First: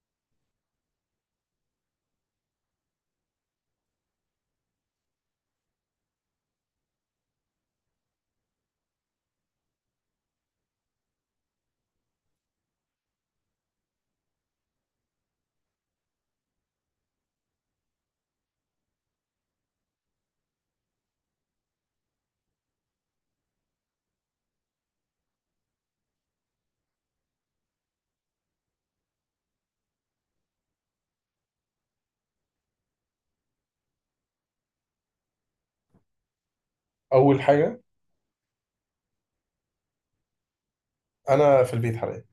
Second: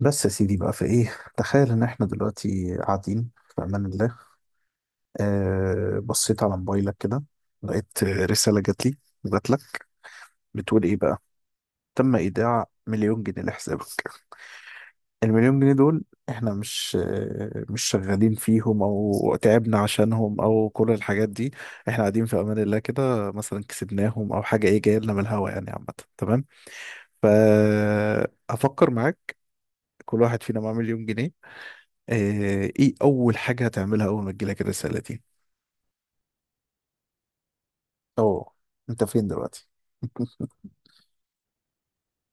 بس يا سيدي بقى، في ايه؟ تخيل ان احنا دلوقتي قاعدين في امان الله. آه، بصيت على موبايلك كده. لقيت رسالة جات لي. جات لك. بتقول ايه بقى؟ تم ايداع مليون جنيه لحسابك. المليون جنيه دول، احنا مش مش شغالين فيهم او تعبنا عشانهم او كل الحاجات دي. احنا قاعدين في امان الله كده، مثلا كسبناهم او حاجة، ايه؟ جاية لنا من الهوا يعني. عامة، تمام؟ فافكر معاك، كل واحد فينا معاه مليون جنيه. آه، ايه اول حاجة هتعملها اول ما تجيلك الرسالة دي؟ اول حاجه، اوه، انت فين دلوقتي؟ انا في البيت حاليا.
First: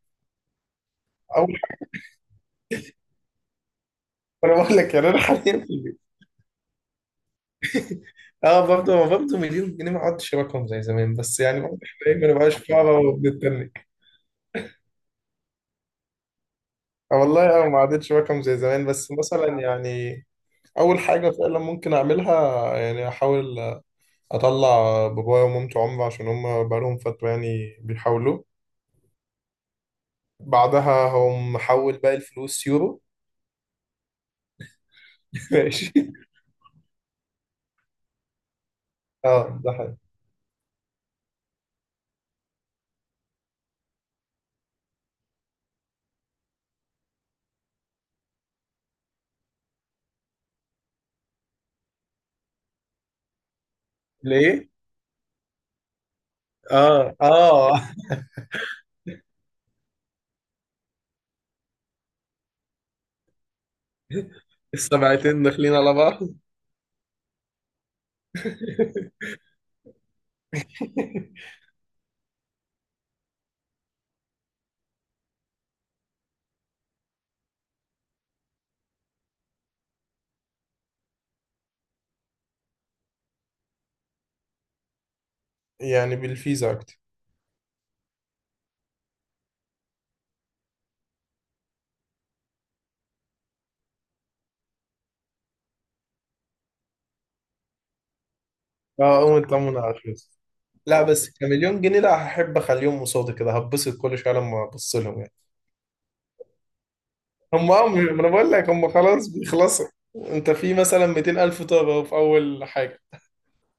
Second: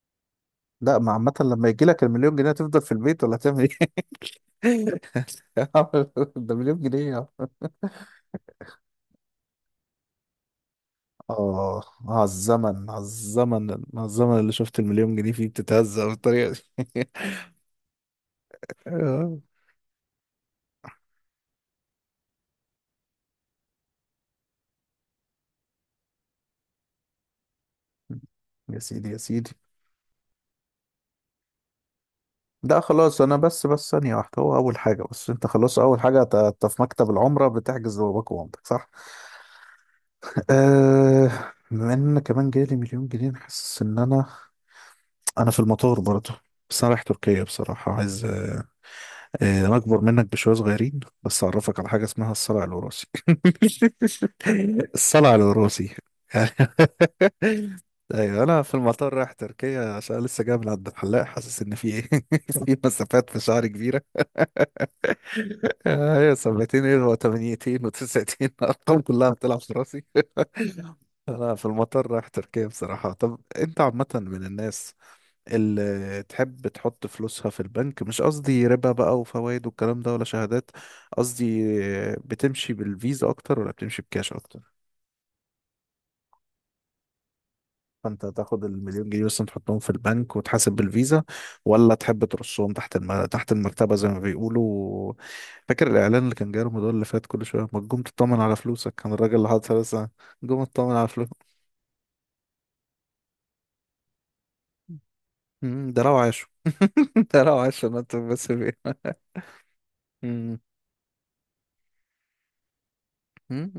لا ما عامة، اول لما يجي حاجه، لك المليون جنيه هتفضل في البيت ولا هتعمل ايه؟ انا بقول لك يعني انا حاليا في البيت. ده مليون جنيه. اه، برضه مليون جنيه ما عادش رقم زي زمان، بس يعني برضه اه، على حاليا ما نبقاش الزمن، على فقراء الزمن، وبنتنك. على الزمن اللي شفت المليون جنيه فيه بتتهزق بالطريقة دي. آه والله، اه، ما عادتش رقم زي زمان، بس آه. مثلا يعني اول حاجه فعلا ممكن اعملها، يعني احاول اطلع بابايا ومامتي عمره عشان هم بقالهم فتره يعني بيحاولوا. يا سيدي يا سيدي، بعدها هم حول باقي الفلوس لا يورو. خلاص، انا بس ثانية واحدة، هو اول حاجة، بس انت خلاص ماشي. اول حاجة انت في مكتب العمرة بتحجز باباك ومامتك صح؟ اه، ده حاجه. أه، بما ان كمان جالي مليون جنيه، حاسس ان انا في المطار برضه، بس انا رايح تركيا بصراحة، عايز انا اكبر منك بشوية صغيرين بس، اعرفك على حاجة اسمها الصلع الوراثي. ليه؟ الصلع الوراثي. اه، اه. ايوه، انا في المطار رايح تركيا عشان لسه جاي من عند الحلاق، حاسس ان في ايه، في مسافات في شعري كبيرة. السبعتين داخلين على بعض. هي سبعتين ايه وثمانيتين وتسعتين، ارقام كلها بتلعب في راسي. انا في المطار رايح تركيا بصراحة. طب انت عامة من الناس اللي تحب تحط فلوسها في البنك، مش قصدي ربا بقى وفوائد والكلام ده ولا شهادات، قصدي بتمشي بالفيزا اكتر ولا بتمشي بكاش اكتر؟ يعني بالفيزا اكتر. فانت تاخد المليون جنيه مثلا تحطهم في البنك وتحاسب بالفيزا، ولا تحب ترصهم تحت تحت المرتبة زي ما بيقولوا؟ فاكر الاعلان اللي كان جاي رمضان اللي فات، كل شوية ما تقوم تطمن على فلوسك، كان اه، الراجل قوم اللي حاطط اطمن على فلوسها، الفلوس. قوم اطمن لا، على بس فلوسك. كمليون جنيه، لا، هحب اخليهم قصادي كده هتبسط كل شويه لما ابص لهم يعني. ده لو عاشوا. انت لو هم، عايش في ما منطقة، انا بس بقول لك في هم خلاص بيخلصوا. انت مم. في مثلا 200 الف طابه أهو، في اول حاجه. مم.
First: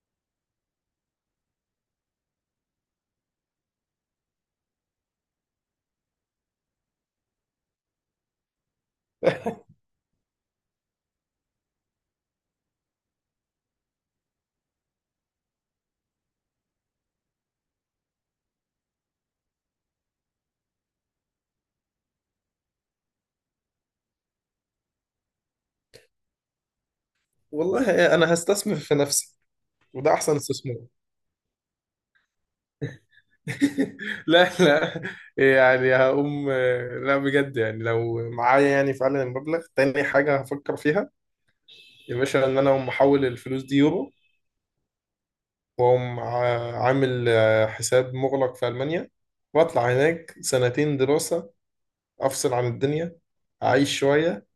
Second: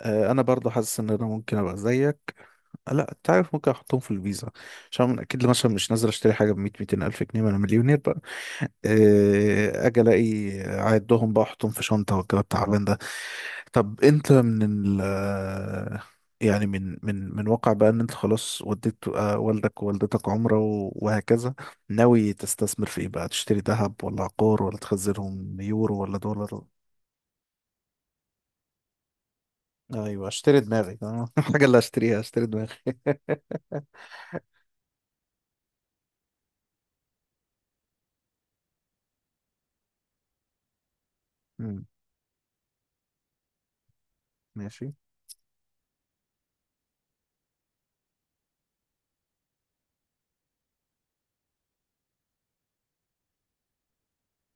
انا برضو حاسس ان انا ممكن ابقى زيك. لا انت عارف ممكن احطهم في الفيزا عشان أنا اكيد مثلا مش نازل اشتري حاجه ب 100 200 الف جنيه، ما انا مليونير بقى. اجي الاقي اعدهم بقى احطهم في شنطه والكلام التعبان ده. طب انت من ال آه، يعني من واقع بقى ان انت خلاص وديت، والدك ووالدتك عمره وهكذا، ناوي تستثمر في ايه بقى؟ تشتري ذهب ولا عقار ولا تخزنهم يورو ولا دولار؟ والله انا هستثمر في نفسي. وده ايوه، احسن اشتري استثمار. دماغي اه، الحاجة اللي هشتريها هشتري دماغي. لا، لا، يعني هقوم. لا بجد، يعني لو معايا يعني فعلا المبلغ، تاني حاجة هفكر فيها أمم، يا باشا ان انا اقوم احول الفلوس دي يورو. ماشي، وأقوم عامل حساب مغلق في ألمانيا. وأطلع هناك سنتين دراسة. أفصل عن الدنيا، أعيش شوية،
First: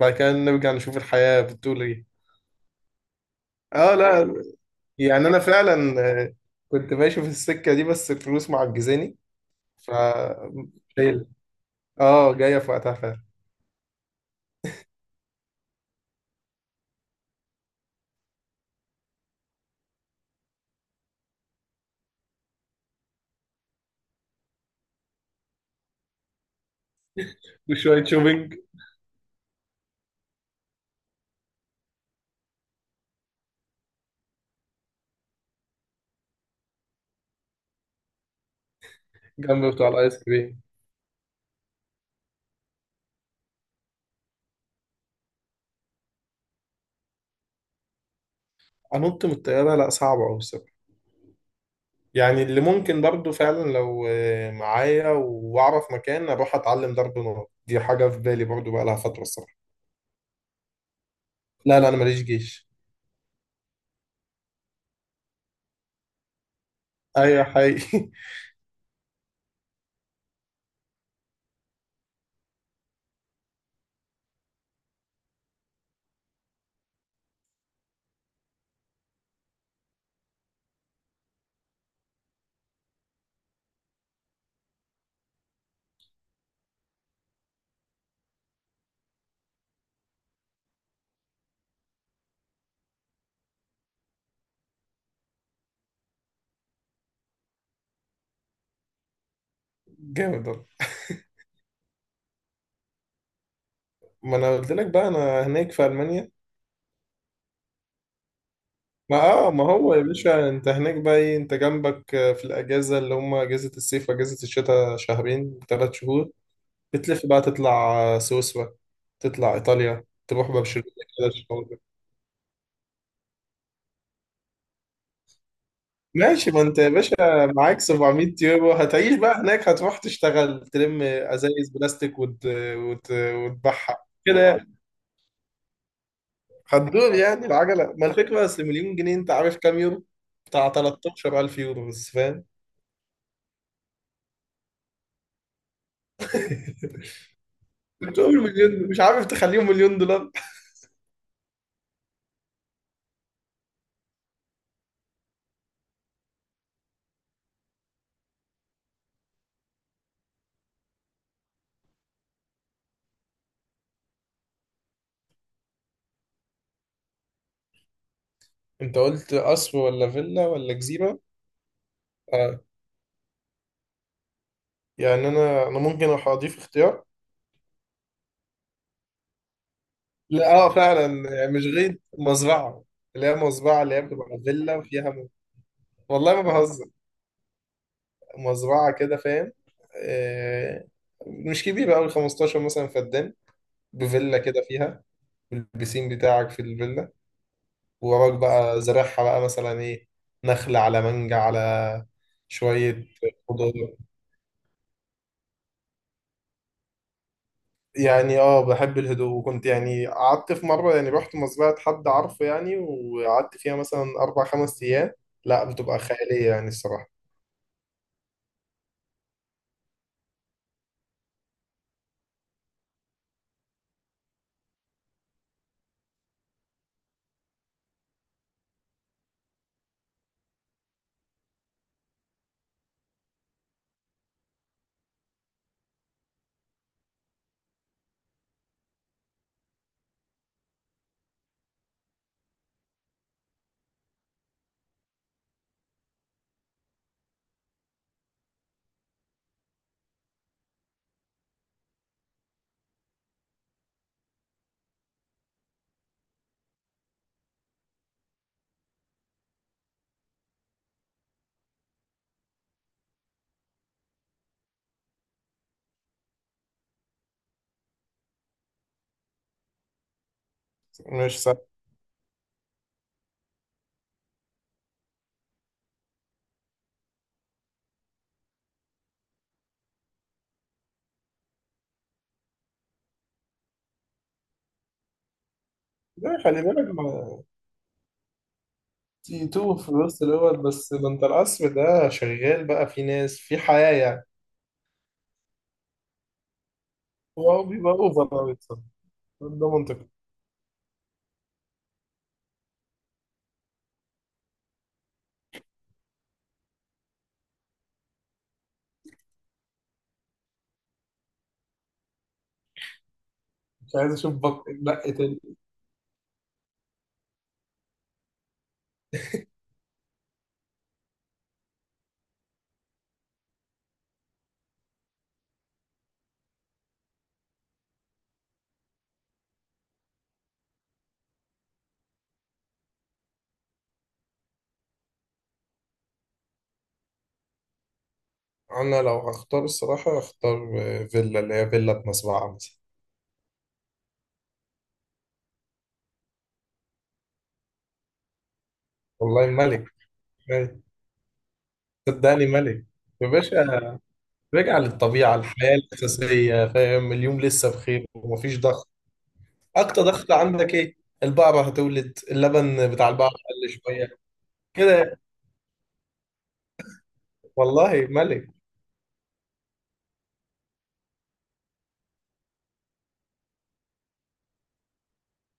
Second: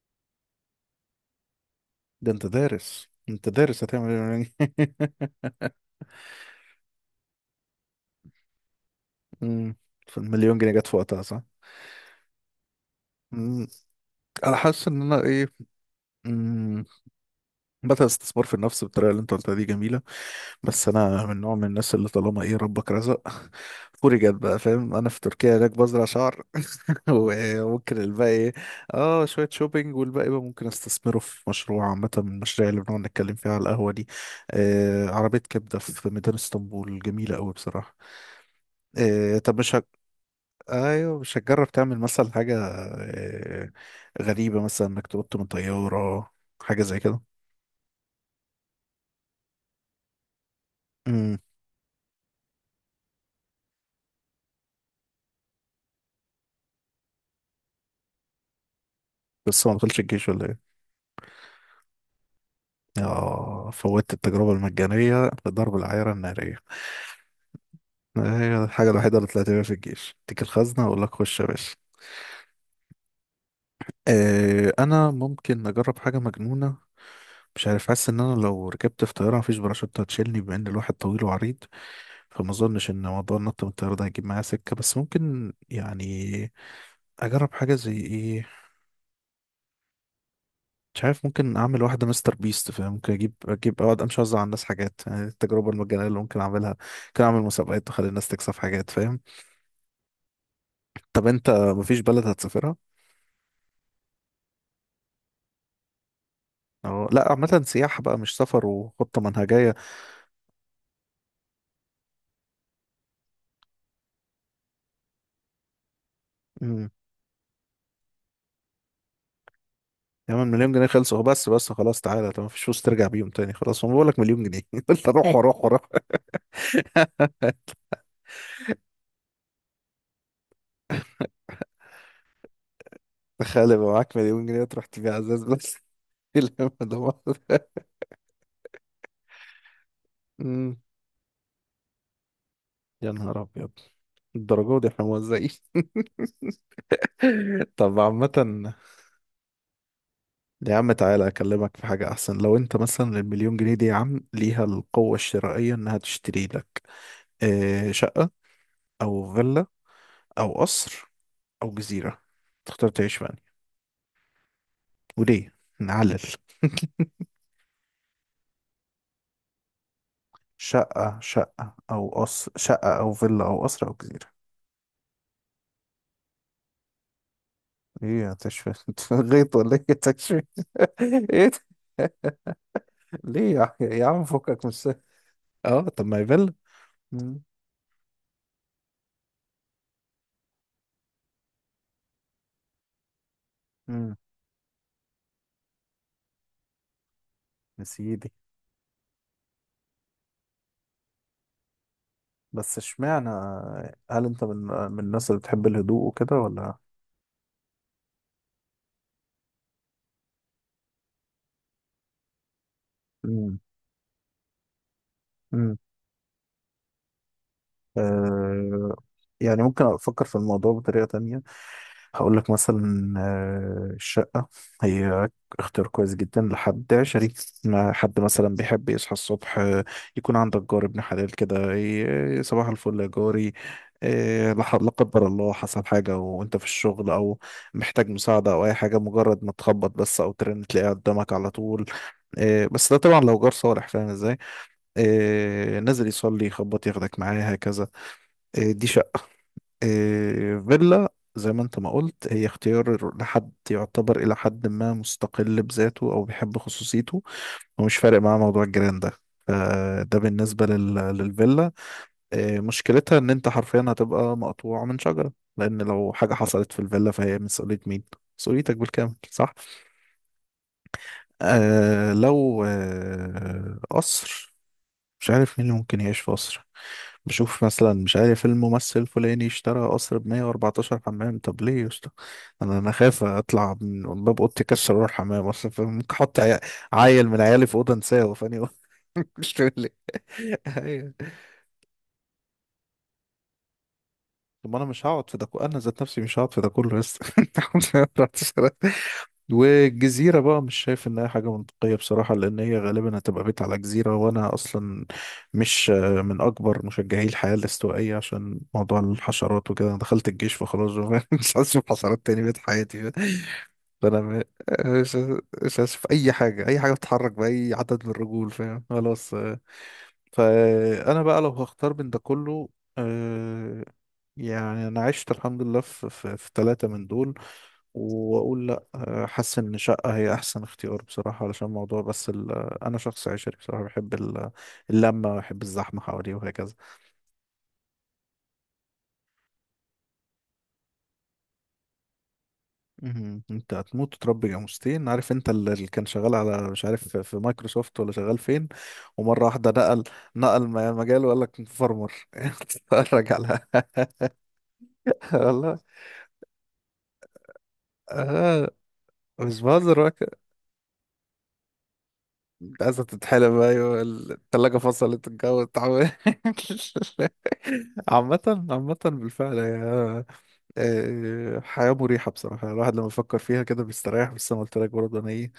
بعد كده نرجع نشوف الحياة بتقول إيه. ده انت دارس، انت دارس آه هتعمل لا، ايه؟ يعني أنا فعلا، كنت ماشي في السكة دي بس الفلوس معجزاني. أمم، ف فالمليون جنيه جت في وقتها شايل صح؟ آه جاية في وقتها فعلا. مم. انا حاسس ان انا ايه، مم. بدأ الاستثمار في النفس بالطريقه اللي انت قلتها دي جميله، بس انا من نوع من الناس اللي طالما ايه ربك رزق فوري جت بقى، فاهم؟ انا في تركيا هناك بزرع شعر. وممكن وشوية الباقي ايه؟ شوبينج. اه، شوية شوبينج، والباقي بقى ممكن استثمره في مشروع، عامة من المشاريع اللي بنقعد نتكلم فيها على القهوة دي. آه، عربية كبدة في ميدان اسطنبول جميلة أوي بصراحة. آه، طب مش جنب بتوع الآيس كريم. ايوه، مش هتجرب تعمل مثلا حاجة آه غريبة، مثلا انك تنط من طيارة، حاجة زي كده؟ أنط من الطيارة؟ لا، صعبة أوي الصراحة. امم يعني اللي ممكن برضو فعلا لو معايا واعرف مكان اروح اتعلم ضرب نار، دي حاجه في بالي برضو بقى لها فتره الصراحه. بس هو ما دخلش الجيش ولا ايه؟ لا، لا، انا ماليش جيش. اه، فوتت التجربة المجانية لضرب العيارة النارية. ايوه حقيقي. هي الحاجة الوحيدة اللي طلعت بيها في الجيش، اديك الخزنة اقول لك خش يا باشا. انا ممكن اجرب حاجه مجنونه، مش عارف. حاسس ان انا لو ركبت في طياره مفيش باراشوت هتشيلني، بما ان الواحد طويل وعريض، فما اظنش ان موضوع النط من الطياره ده هيجيب معايا سكه، بس ممكن يعني اجرب حاجه زي ايه، مش عارف. ممكن اعمل واحده مستر بيست، فاهم؟ ممكن اجيب اجيب اقعد امشي اوزع على الناس حاجات، يعني دي التجربه المجانيه اللي ممكن اعملها. ممكن اعمل مسابقات واخلي الناس تكسب حاجات، فاهم. جامد والله. طب انت مفيش بلد هتسافرها؟ ما انا قلت لك بقى انا هناك في المانيا. اه لا، عامه سياحه بقى مش سفر ما وخطه اه ما منهجيه. هو يا باشا، انت هناك بقى ايه؟ انت جنبك، في الاجازه اللي هم اجازه الصيف واجازه الشتاء شهرين ثلاث شهور، بتلف بقى تطلع سويسرا، تطلع ايطاليا، يا عم تروح المليون جنيه برشلونه خلصوا، بس بس كده. خلاص تعالى. طب مفيش فلوس ترجع بيهم تاني؟ خلاص، ما بقول لك مليون جنيه، قلت اروح واروح واروح. ماشي. ما انت يا باشا معاك 700 يورو، هتعيش بقى هناك؟ هتروح تشتغل تلم ازايز بلاستيك تخيل يبقى وتبعها معاك كده مليون جنيه يعني. تروح تبيع ازاز بس، لما ده هتدور مرة. يعني العجله، ما الفكره اصل مليون جنيه انت عارف كام يورو؟ بتاع أمم، 13000 يورو بس فاهم. يا نهار ابيض، الدرجة دي احنا موزعين. طب بتقول عامة، مليون، مش عارف، تخليهم مليون دولار. يا عم تعالى اكلمك في حاجة احسن. لو انت مثلا المليون جنيه دي يا عم ليها القوة الشرائية انها تشتري لك، شقة او فيلا او قصر او جزيرة، تختار تعيش في أنهي؟ وليه؟ نعلل. انت قلت قصر ولا فيلا ولا شقة، جزيره؟ شقة أو قصر، اه، شقة أو فيلا أو قصر أو جزيرة. يعني انا ممكن اضيف اختيار. إيه، هتشفي؟ أنت غيط ولا إيه تشفي؟ لا، اه، فعلا إيه يعني مش غير ده؟ مزرعه اللي هي ليه يا مزرعه، اللي هي يا عم بتبقى فكك من فيلا السهل؟ وفيها أه، طب ما هي والله ما فيلا. بهزر. مم. مزرعة كده فاهم. آه، مش كبيرة أوي 15 مثلا فدان. مم. بفيلا كده فيها، والبسين بتاعك في الفيلا، يا سيدي. ووراك بقى زرعها بقى مثلا إيه، نخل على مانجا على بس شوية اشمعنى، خضار. هل أنت من الناس اللي بتحب الهدوء وكده ولا؟ يعني اه، بحب الهدوء، وكنت يعني قعدت في مرة يعني رحت مزرعة حد عارفه يعني وقعدت مم. فيها مثلا أربع خمس أيام. لا، مم. بتبقى خيالية يعني الصراحة. آه، يعني ممكن أفكر في الموضوع بطريقة تانية. هقول لك مثلا، الشقة هي اختيار كويس جدا لحد عشري، ما حد مثلا بيحب يصحى الصبح، يكون عندك جار ابن حلال كده، صباح الفل يا جاري. لا لا قدر الله حصل حاجة وانت في الشغل او محتاج مساعدة او اي حاجة، مجرد ما تخبط بس او ترن تلاقيه قدامك على طول. بس ده طبعا لو جار صالح، فاهم ازاي؟ نازل يصلي يخبط ياخدك معاه هكذا. دي. إيه، فيلا زي ما انت ما قلت، هي اختيار لحد يعتبر الى حد ما مستقل بذاته او بيحب خصوصيته ومش فارق معاه موضوع الجيران ده، فده بالنسبة للفيلا. إيه، مشكلتها ان انت حرفيا هتبقى مقطوع من شجرة، لان لو حاجة حصلت في الفيلا فهي مسؤولية مين؟ مسؤوليتك بالكامل صح؟ مش سهل. آه، لو قصر، مش عارف مين اللي ممكن يعيش في قصر. بشوف مثلا، مش عارف، الممثل الفلاني اشترى قصر ب 114 حمام، طب ليه يا اسطى؟ انا خايف اطلع من باب اوضتي اكسر اروح حمام اصلا، فممكن لا، احط خلي بالك. عيل من عيالي في اوضه انساه فاني. تي مش فاهم تو في ليه. الوسط دوت، بس ده ايوه. انت القصر ده شغال بقى في ناس في حياة يعني. طب ما انا مش هقعد في ده انا ذات نفسي مش هقعد في ده كله لسه، هو الحمد بيبقى لله اوفر طلعت قوي سلام. بصراحة. ده منطقي. والجزيرة بقى مش شايف إنها حاجة منطقية بصراحة، لأن هي غالبا هتبقى بيت على جزيرة، وأنا أصلا مش من أكبر مشجعي الحياة الاستوائية عشان موضوع الحشرات وكده. أنا دخلت الجيش فخلاص بقى، مش عايز أشوف حشرات تاني بقيت حياتي. مش عايز فأنا اشوف م- بق تاني. مش عايز أشوف أي حاجة، أي حاجة بتتحرك بأي عدد من الرجول، فاهم؟ خلاص آه. فأنا بقى لو هختار بين ده كله، آه، يعني انا عشت الحمد لله في ثلاثة من دول، واقول لا، حاسس ان شقة هي احسن اختيار بصراحة، علشان موضوع بس انا شخص عشري بصراحة، بحب اللمة، بحب الزحمة حواليه وهكذا. انا لو هختار الصراحة هختار، فيلا، اللي هي فيلا بمزرعة مثلا. مهم. انت هتموت وتربي جاموستين. عارف انت اللي كان شغال على، مش عارف، في مايكروسوفت ولا شغال فين، ومرة والله واحدة ملك. نقل، نقل ملك. مجاله وقال لك فارمر، صدقني ملك يا اتفرج على. باشا. رجع للطبيعة، الحياة والله الأساسية، فاهم؟ اليوم لسه بخير ومفيش آه، ضغط. مش بهزر. أكتر ضغط عندك إيه؟ البقرة هتولد، انت اللبن عايزة بتاع البقرة تتحلم قل ايوه؟ شوية التلاجة كده. فصلت، الجو اتعمل. والله ملك. عامة بالفعل هي، حياة مريحة بصراحة، يعني الواحد لما بيفكر فيها كده بيستريح، بس انا قلت لك برضه انا ايه،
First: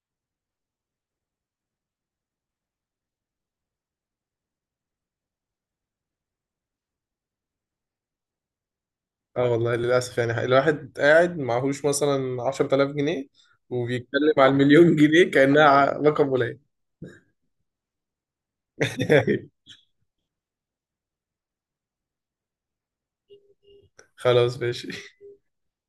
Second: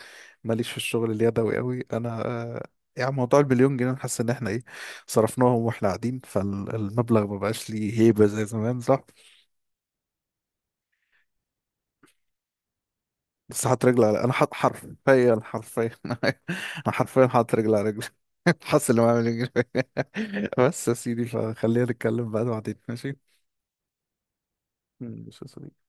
ماليش في الشغل اليدوي قوي انا، يعني موضوع البليون جنيه أنا حاسس ان احنا ايه، صرفناهم واحنا قاعدين، فالمبلغ ما بقاش ليه هيبة زي زمان صح. اه والله للأسف، يعني الواحد قاعد معهوش مثلا 10000 جنيه بس حاطط رجل على، انا وبيتكلم على حاط المليون جنيه حرفيا، كأنها رقم انا قليل. حرفيا حاطط رجل على رجل، حاسس اللي معاه مليون جنيه. بس يا سيدي، فخلينا نتكلم بقى بعدين ماشي؟ خلاص، ماشي. ماشي يا صديقي.